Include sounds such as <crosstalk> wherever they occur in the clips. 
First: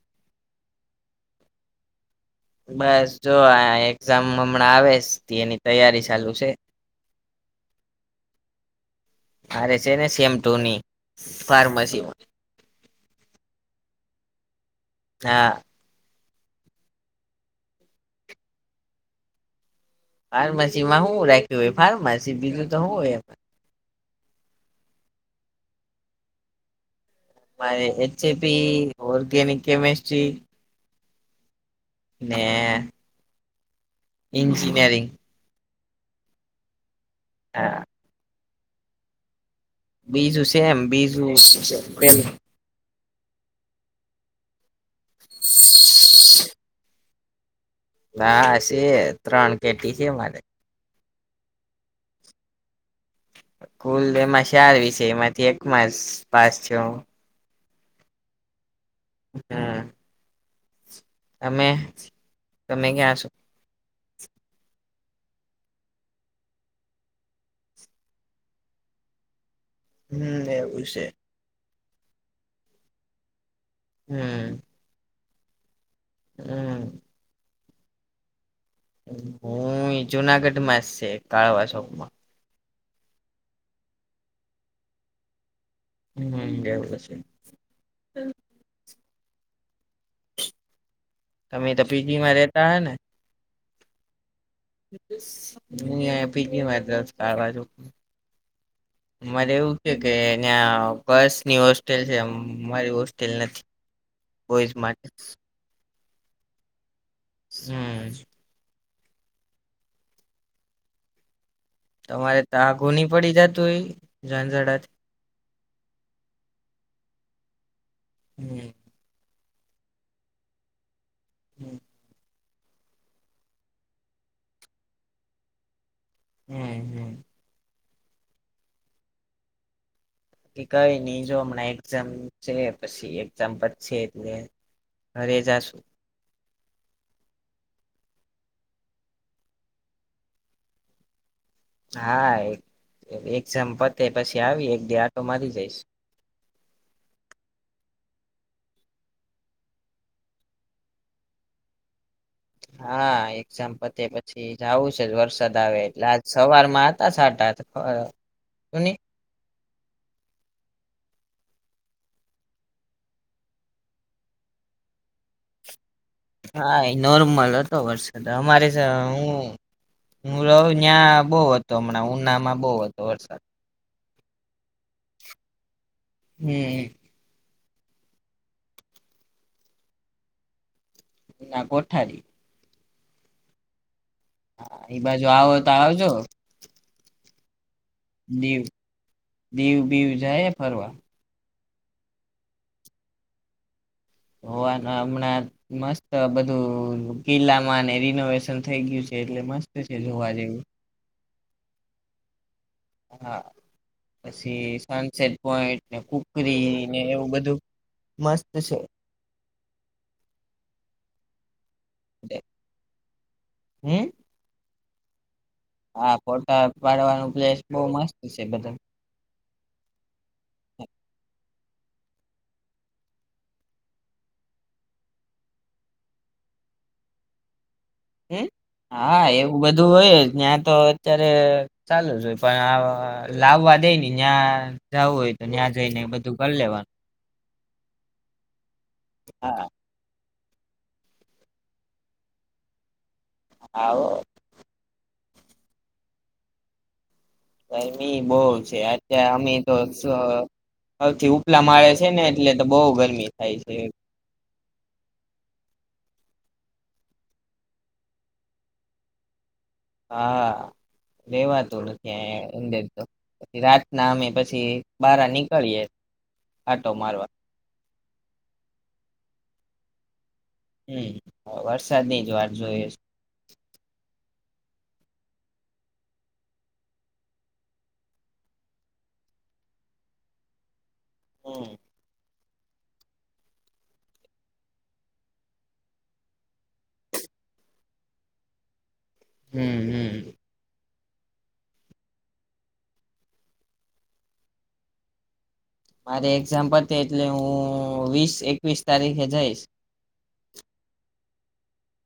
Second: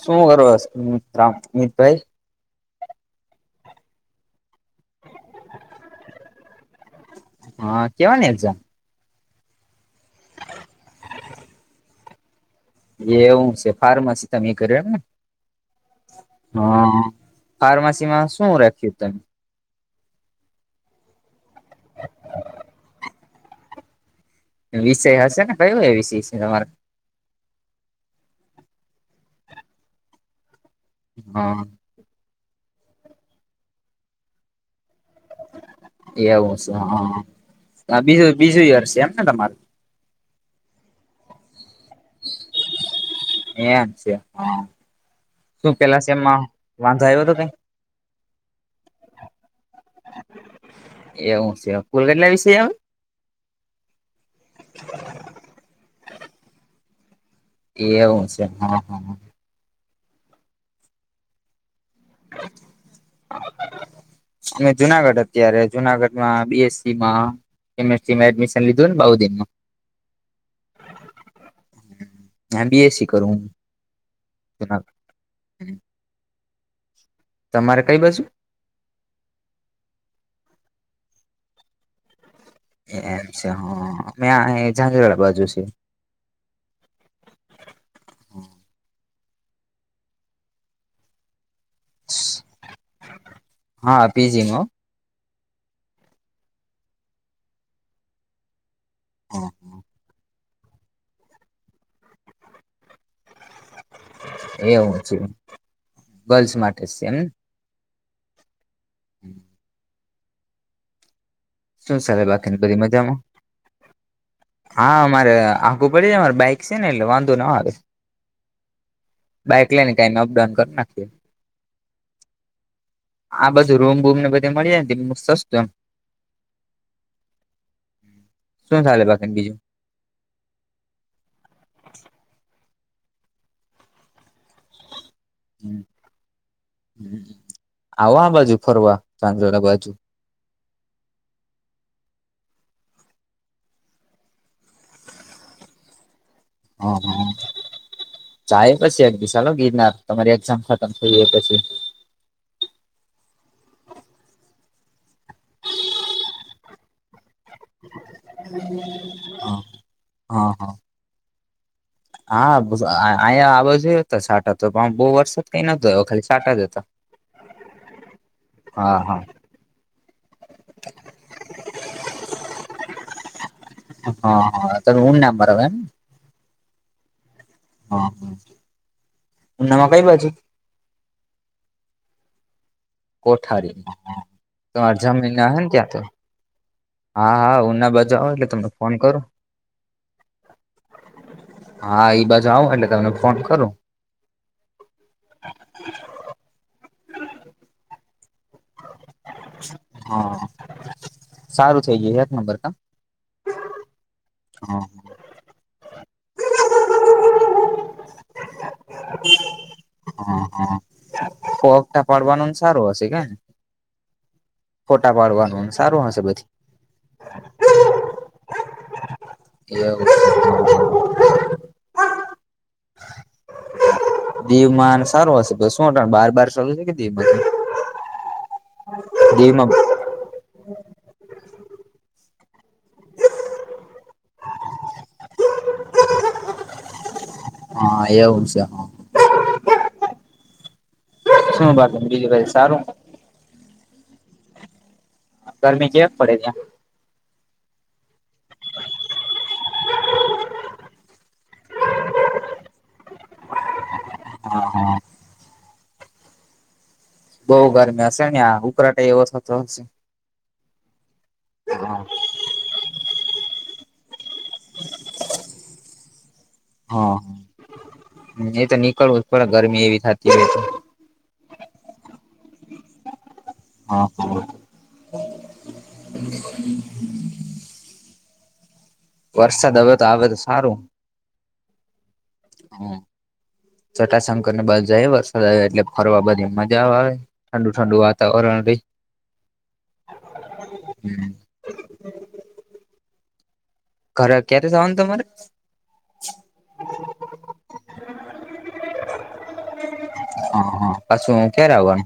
શું કરમ રામ અમિતભાઈ બસ જો આ એક્ઝામ હમણાં આવે તે એની તૈયારી ચાલુ છે હા કેવાની એક્જામ આરે છે ને સેમ ટુની ફાર્મસીમાં એવું છે ફાર્માસી તમે કર ને હા હા ફાર્માસીમાં શું રાખ્યું તમે ફાર્મસી માં શું રાખ્યું હોય ફાર્મસી બીજું તોું હોય વિષય હશે ને કયોું એ વિષય છે તમારે મારે એચ એપી ઓર્ગેનિક કેમિસ્ટ્રી હમ <unintelligible> ન્જનયરિંગ એવું છે હા બીજું બીજું યર છે એમ ને તમારું બીજું છેેમ બીજું પેલું એમ છે હ શું પેલા શ એમમાં વાંધો આવ્યો હતો કઈ હશે ત્રણ કેટી છે મારે એવું છે કુલગટલા વિશે એમ કુલ એમાં શાર વિશે એમાંથી એકમાં પાસ છ એવું છે હ. હમ્મ. તમે તમે ક્યા છો? અમેં જુનાગઢ અત્યારે જુનાગઢમાં બી. એસ. સી. માં એમ. એસ. સી. એડમિશન લીધું ને બઉદિનમાં. હમ્મ એવું છે. એમ બી. એસ. સી. કરુંહું. હમ્મ. <inaudible> હમ્મ. તમારે કઈ બાજુ? હુંઈ જુનાગઢ માં છે કાળવા ચોક માં. એમ છે હઅ મે આયે જાજરવાળા બાજુ છે. હમ્મ <unintelligible> છે. તમે તો પી. જી. માં રેતા હ ને. હા પીજી માં. હું આય પી. જી. મા જ રવ છું આ બાજુ. મારે એવું છે કે ન્યા ગર્લ્સ ની હોસ્ટેલ છે મારી હોસ્ટેલ નથી. કોઈ જ એવું માટ છે ગર્લ્સ માટે જ. હમ્મ. <inaudible> શું ચાલે તમારે ત બાકીને બધી આગુ ની મજામાં પડી જાતું હોય. ઝંઝડાથી હા અ મારે આગુ પડી જાય, મારે બાઈક છે ને એટલે વાંધો ના આવે. હમ્મ. બાઈક લે ને ટામે અપડાઉન કરી નાખીએ. હમ્મ. આ બધું રૂમ બૂમ ને બધી મળી જાય તેમનું સસ્તું એમ. હમ્મ હમ્મ. શું ચાલે બાકીને બીજું. કઈ ની જો હમણાં એક્ઝામ છે પછી એક્ઝામ પતશે છે એટલે ઘરે જાશું. હમ્મ આવો આ બાજુ ફરવા ધાંધોરા બાજુ. હા એકજામ પતે પછી આવી, એક દી આટો મારી જઈશ. હ હ અ. ચાએ પછી એક દિ સાલો ગિરનાર તમારી એકઝામ ખતમ થઈ એ પછી. હા એકઝામ પતે પછી જાવું છે જ વરસાદ આવે એટલે આજ સવાર માં હતા સાટા. હ હા હ. હા અહીંયા આ બાજુ એ હતો સાટા તો પણ બહુ વરસાદ કઈ નતો આયો. હા એ નોર્મલ હતો વરસાદ અમારે <unintelligible> હા હા. હું હું રઉ હિયા બહુ હતો હમણાં ઉના માં બવ હતો વરસાદ. હ હ તમે ઊના બરાબર એમ. હમ્મ. હા, ઉનામાં કઈ બાજુ? ના કોઠારી. કોઠારી હા એ તમાર બાજુ જમીન ના આવો હ ને ત્યાં તો. આવજો હા હા ઉના બાજુ આવુ એટલે દીવ તમને ફોન કરુ. દીવ બીવ જાય ફરવા હા ઈ બાજુ આવ એટલે તમને ફોન કરુ. <unintelligible> હમણા મસ્ત બધું કિલ્લામાં ને રિનોવેશ ન થઈ ગયું છે, એટલે મસ્ત છે, જોવા હા જેવું. સારું છે <unintelligible> હા પછી સનસેટ પોઈન્ટને ખબ કરીને એવું બધું મસ્ત સે. <inaudible> પોગટા છે. પાડવાનું સારું હશે કેન હમ ફોટા પાડવાન હા ફોટા પાડવાનું પ્લેસ બહુ મસ્ત છે બધ એવ <unintelligible> દીવમાં સારું હશે તો શું અતાર બાર બાર <unintelligible> હે હા એવું દીવમાં બધું હોય ન્યાં તો અત્યારે ચાલુ જ હોય પણ લાવવા દેની ન્યાં જવું હોય તો ન્યાં જઈને બધું કરી લેવાનું. હા, એવું છે, હ. હા શું બાકી, બીજું કાઈ સારુ હા ગરમી ચેક પડે ત્યાં ગરમી બોઉ છે અત્યા અમે તો હૌથી ઉપલા માળે છે ને એટલે તો બહુ ગરમી થાય છે. હા હા બઉ ગરમી હશે ને આ ઉકરાટે એવો થ હા રેવાતું હા નથી અંદર તો પછ રાતના અમે પછી પછી બારા નીકળીએ. આટો હા મારવા એ તો નીકળવું જ પડે ગરમી એવી થાતી હમ્મ વરસાદની જ વાત જોઈએ છે. હા હ <inaudible> વરસાદ હવે તો આવે તો સારું. હમ્મ. હા. ચટાશંકર ને બાદ જાએવ <unintelligible> એટલે ફરવા <unintelligible> મજા આવે ઠંડુ ઠંડુ વાતાવરણ રહી હમ્મ હમ્મ. હમ્મ. ઘરે ક્યારે જાવાન તમારે? મારે એક્ઝામ, પતે એટલે હુ વીસ એકવીસ તારીખે જઈશ. હ હા, પાછુ ક્યારે આવવાનુ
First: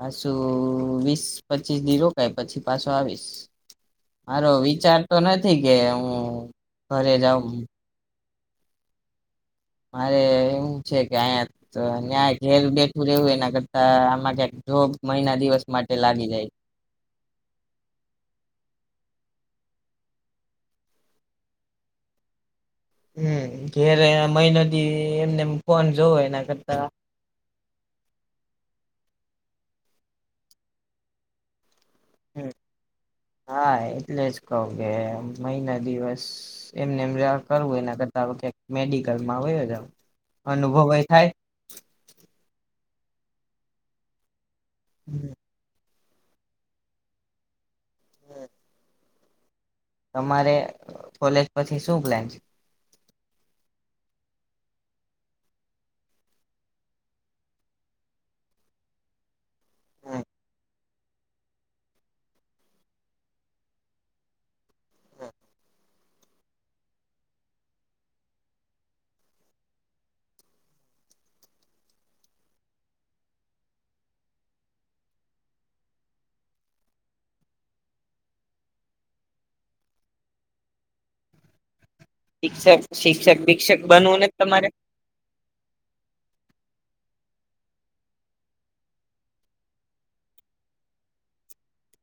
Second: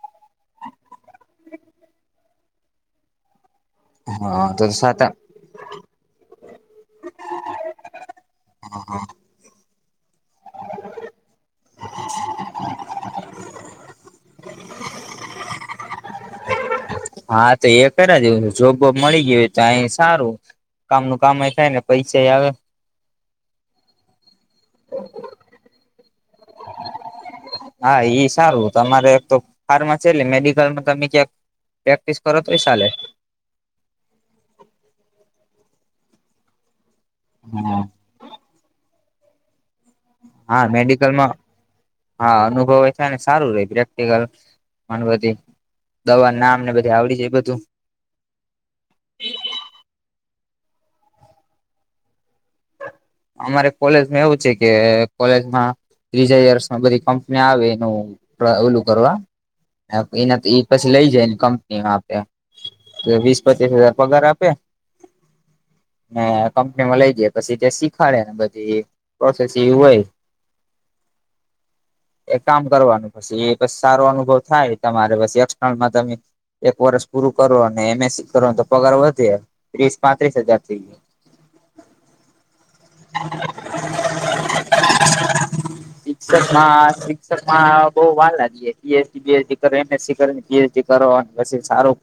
પાછું વીસ, પચીસ ની રોકાય પછી પાછો આવીસ હા મારો, સાત વિચાર તો નથી. કે હું ઘરે જાઉ હા હા. મારે એવું છે, કે અહીયા ન્યા ઘેર બેઠું રહેવું એના કરત આમાં ક્યાંક, જોબ મહિના દિવસ માટે લાગી જાય. હા, તો એ કરયા જેવું છે. જોબ-બોબ મળી ગઈ હોય, તાએ સારુ કામ ન કામ થાય, ને પૈસા આવે હમ્મ ઘેરે મહિનોથી, એમનેમ ફોન જોવો એના કરતા હા, ઈ સારુ તમારે એક તો ફાર્માસી એટલે મેડિકલમાં તમે ક્યાક હમ્મ, હા એટલે જ કઉ કે મહિના, દિવસ એમનેમ રયા કરવું હા એના કરતા ક્યાંક મેડિકલમાં વયો જાવ હા અનુભવય થાય મેડિકલમા, હા અનુભવે છેને, સારુ રે પ્રેક્ટિકલ <unintelligible> દવા નામને બધી આવડી જ એ બધુ હમ્મ. <inaudible> તમારે કોલેજ, પછી શું પ્લાન છે. અમારે કોલેજમાં એવુ છે, કે કોલેજમા ત્રીજા યર્સમા, બધી કંપની આવે એનું ઓલું કરવા એનાથી પછી લઈ જાય, ને કંપનીમા આપે એમ. વીસ પચીસ હજાર પગાર આપે કંપની મા લઈ જાય, પછી જેસી ખાડે બધી પ્રોસેસીવ હોય એક કામ કરવાનું પછી, એ સારો અનુભવ થાય તમારે પછી, એક્સર્નલમાં તમે એક વર્ષ પૂરુ કરો અને એમએસસી કરો તો પગાર વધે ત્રીસ પાંત્રીસ હજાર, થઈ ગયો. શિક્ષક, શિક્ષક ભિક્ષક બનવુ, ને તમારે શિક્ષકમા, શિક્ષકમા બહુ વાર લાગી જાય પીએસડી બીએસડી કરો એમએસસી કર ને પીએસડી કરો પસી સારું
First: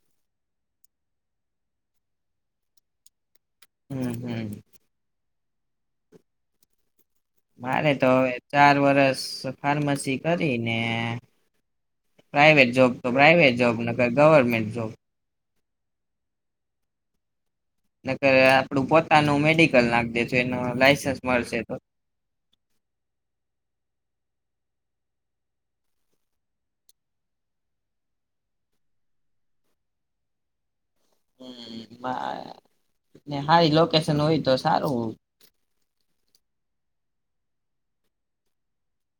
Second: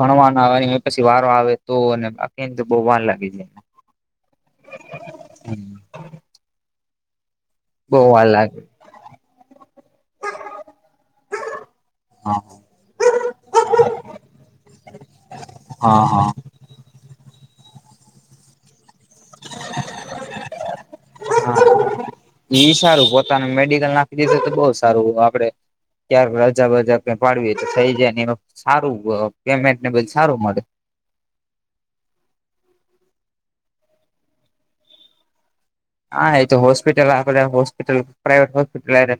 ભણવા ના આવે પછી વારો આવે તો અને આખીને તો બહુ વાર લાગે. હમ હમ <unintelligible> મારે બહુ તો વાર હવે લાગે ચાર વરસ ફાર્મસી કરી ને હા પ્રાઈવેટ જોબ, તો પ્રાાઈવેટ જોબ નકર ગવર્મેન્ટ જોબ હા, હા નકર આપડું પો નુ મેડિકલ નાખ દેશુ, એનુ લાઈસન્સ મળશે તો ઈ સારું પોતાનું <inaudible> બહુ સારુ, આપડે <inaudible> રજા, બજા ક પાડવી તો થઈ જાય. એ સારુ પેમેન્ટ ને બધુ સારું મળે સારી લોકેશન હોય, તો સારુ હા, એ તો હોસ્પિટલ આપડે હોસ્પિટલ પ્રાઇવેટ હોસ્પિટલ હારે,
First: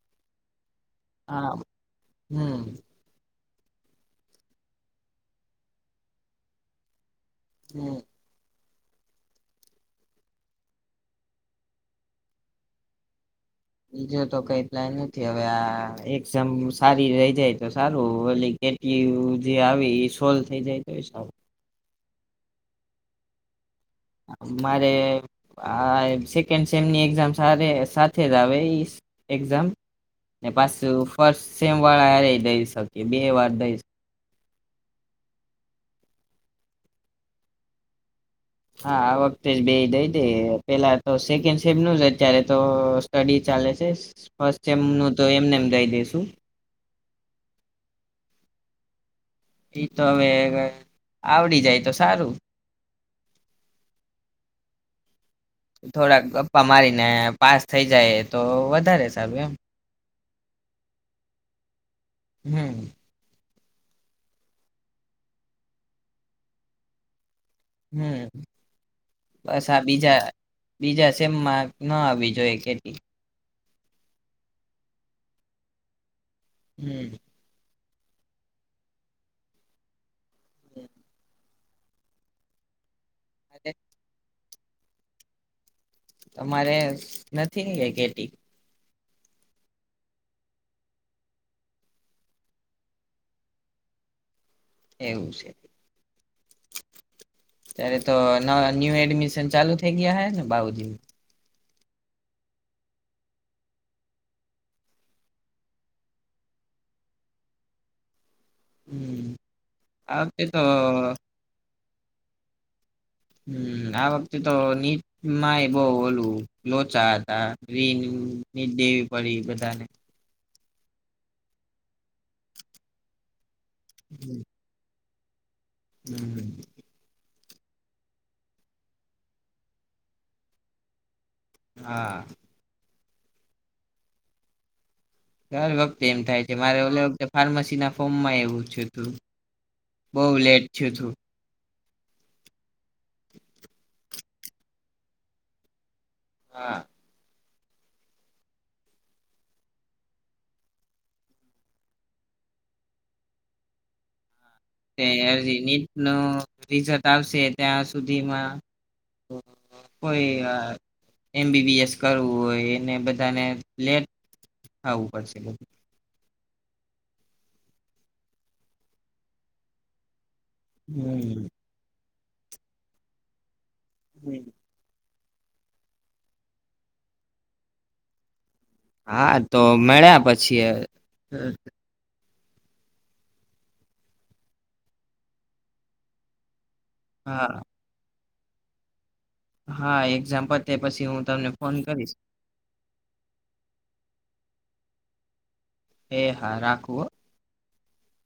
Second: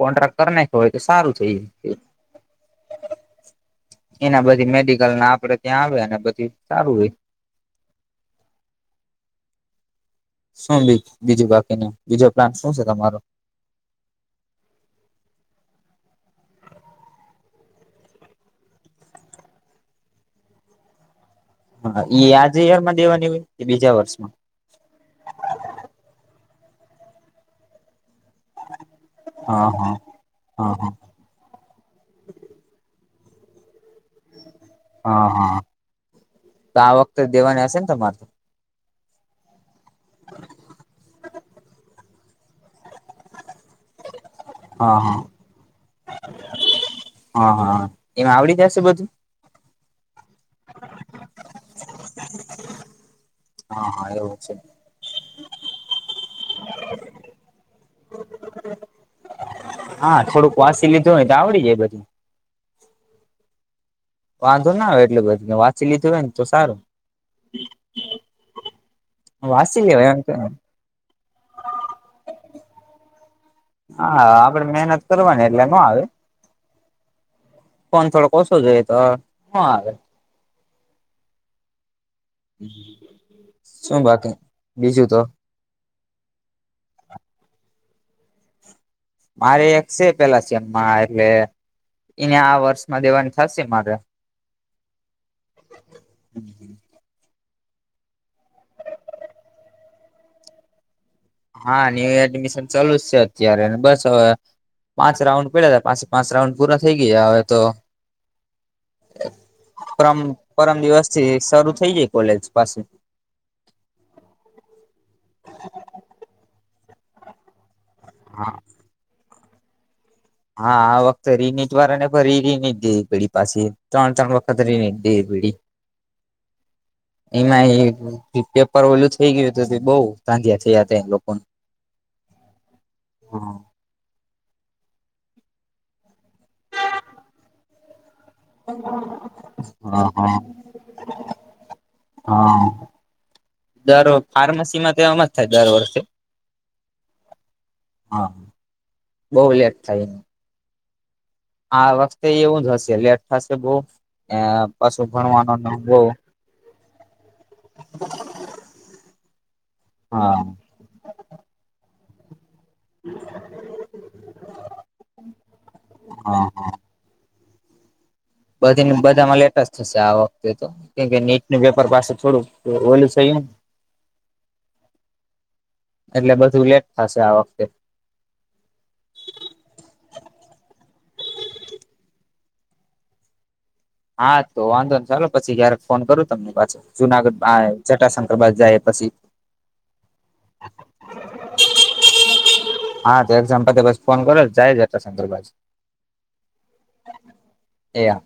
કોન્ટ્રાક્ટ કર ને હોય, તો સારું હા થઈ જ હમ એના બધી મેડિકલ ના આપડે, ત્યા આવે અને પછી સારુ હોય. હમ શું <inaudible> બીજું બાકી ને બીજો પ્લાન શું છે, તમારો? બીજો, તો કઈ પ્લાન નથી હવે આ એકઝામ સારી રહી જાય તો સારુ ઓલી એ જે આવી એ સોલ્વ થઈ જાય, તો સારુ હા, ઈ આજે <inaudible> દેવાની હોય. કે બીજા વર્ષમાં? મારે આ સેકન્ડ, સેમની એક્ઝામ સાથે થે જ આવે એક્ઝામ હા હા ને હા પાછુ, હા ફર્સ્ટ સેમ વાળા આ રીતે એ બે વાર દઈશ. હા હા તો આ વખતે દેવાની હશે ને તમારે તો? હા આ વખતે જ બે દઈ દે પેલા તો સેકન્ડ સેમ નું જ અત્યારે તો સ્ટડી ચાલે છે ફર્સ્ટ હા સેમનું હા તો એમને એમ દઈ દેશું. હા હા એમાં આવડી જશે બધું? એ તો હવે આવડી જાય તો સારું. હા હા એવું છે. થોડાક ગપ્પા મારીને પાસ થઈ જાય તો વધારે સારું એમ. હા થોડુંક વાસી લીધું હોય તો આવડી જાય બધું. હમ વાંધો ના આવે એટલુ બધું વાંચી લીધું હોય ને તો સારું. હમ બસ વાંચી આ લેવાય બીજા એમ કે બીજા સેમમાં ન આવવી જોએ કેેટી. હા આપડે મહેનત કરવાની એટલે નો આવે. હમ ફોન થોડો ઓછો જોઈએ તો નો આવે. <unintelligible> શું બાકી બીજું તો? કેેટી. મારે એક સે પેલા <inaudible> એને આ વર્ષમાં દેવાની થશે મારે. એવું છે. ત્યારે તો ન્યૂ એડમિશન ચાલુ થઈ ગયા હ ને બાઉુજી? હા ન્યુ એડમિશન ચાલુ જ છે અત્યારે બસ હવે પાંચ રાઉન્ડ પેલા હતા પાંચ પાંચ રાઉન્ડ પૂર્ણ થઈ ગયા હવે તો હમ પરમ આ વખતે તો પરમ દિવસ થી શરૂ થઇ જાય કોલેજ પાસે હ આ વખતે તો નીટમાંય બહ ઓલું લોચા હતા. હા રીની દેવી પડી બધાને હા આ વખત રીની જ વાર ને ફરી રી જે ઘડી પાસે ત્રણ ત્રણ વખત રીની એ બડી હમ એમાં પેપર ઓલું થઇ ગયું હતું બઉ ધાંધિયા થયા હતા લોકોને. હા હા દર વખતે એમ થાય છે મારે ઓ વખતે ફાર્મસી ના ફોમમાં એવું થયું હતું બહ હા લેટ થયું તું. હા દર ફાર્મસીમાં તો એમજ થાય દર વર્ષે. હા હા બહુ લેટ થાય. આ વખતે એવું જ હશે લેટ થશે બહુ. એ પાછું ભણવાનો નીટ બહુ નું રિઝલ્ટ આવશે ત્યાં સુધીમાં કોઈ એમ બીબીએસ કરવું હોય એને બધાને લેટ આવું પડશે. હા બધી બધામાં લેટસ થશે આ વખતે તો કેમ કે નીટ હમ નું પેપર પાસે થોડું ઓલું સહી. હમ એટલે બધું લેટ થશે આ વખતે. હા તો મળ્યા પછી. હા તો વાંધો ને ચાલો પછી કય્યારે ફોન કરું તમને પાછો હા જુનાગઢ ચટ બ જાય પછી. હા એક્ઝામ પતે પછી હું તમને ફોન કરીશ. હા તો એક્ઝામ પતે પછી ફોન કરો જાય જ એટલા શકરબજ હે હા રાખું હો એયા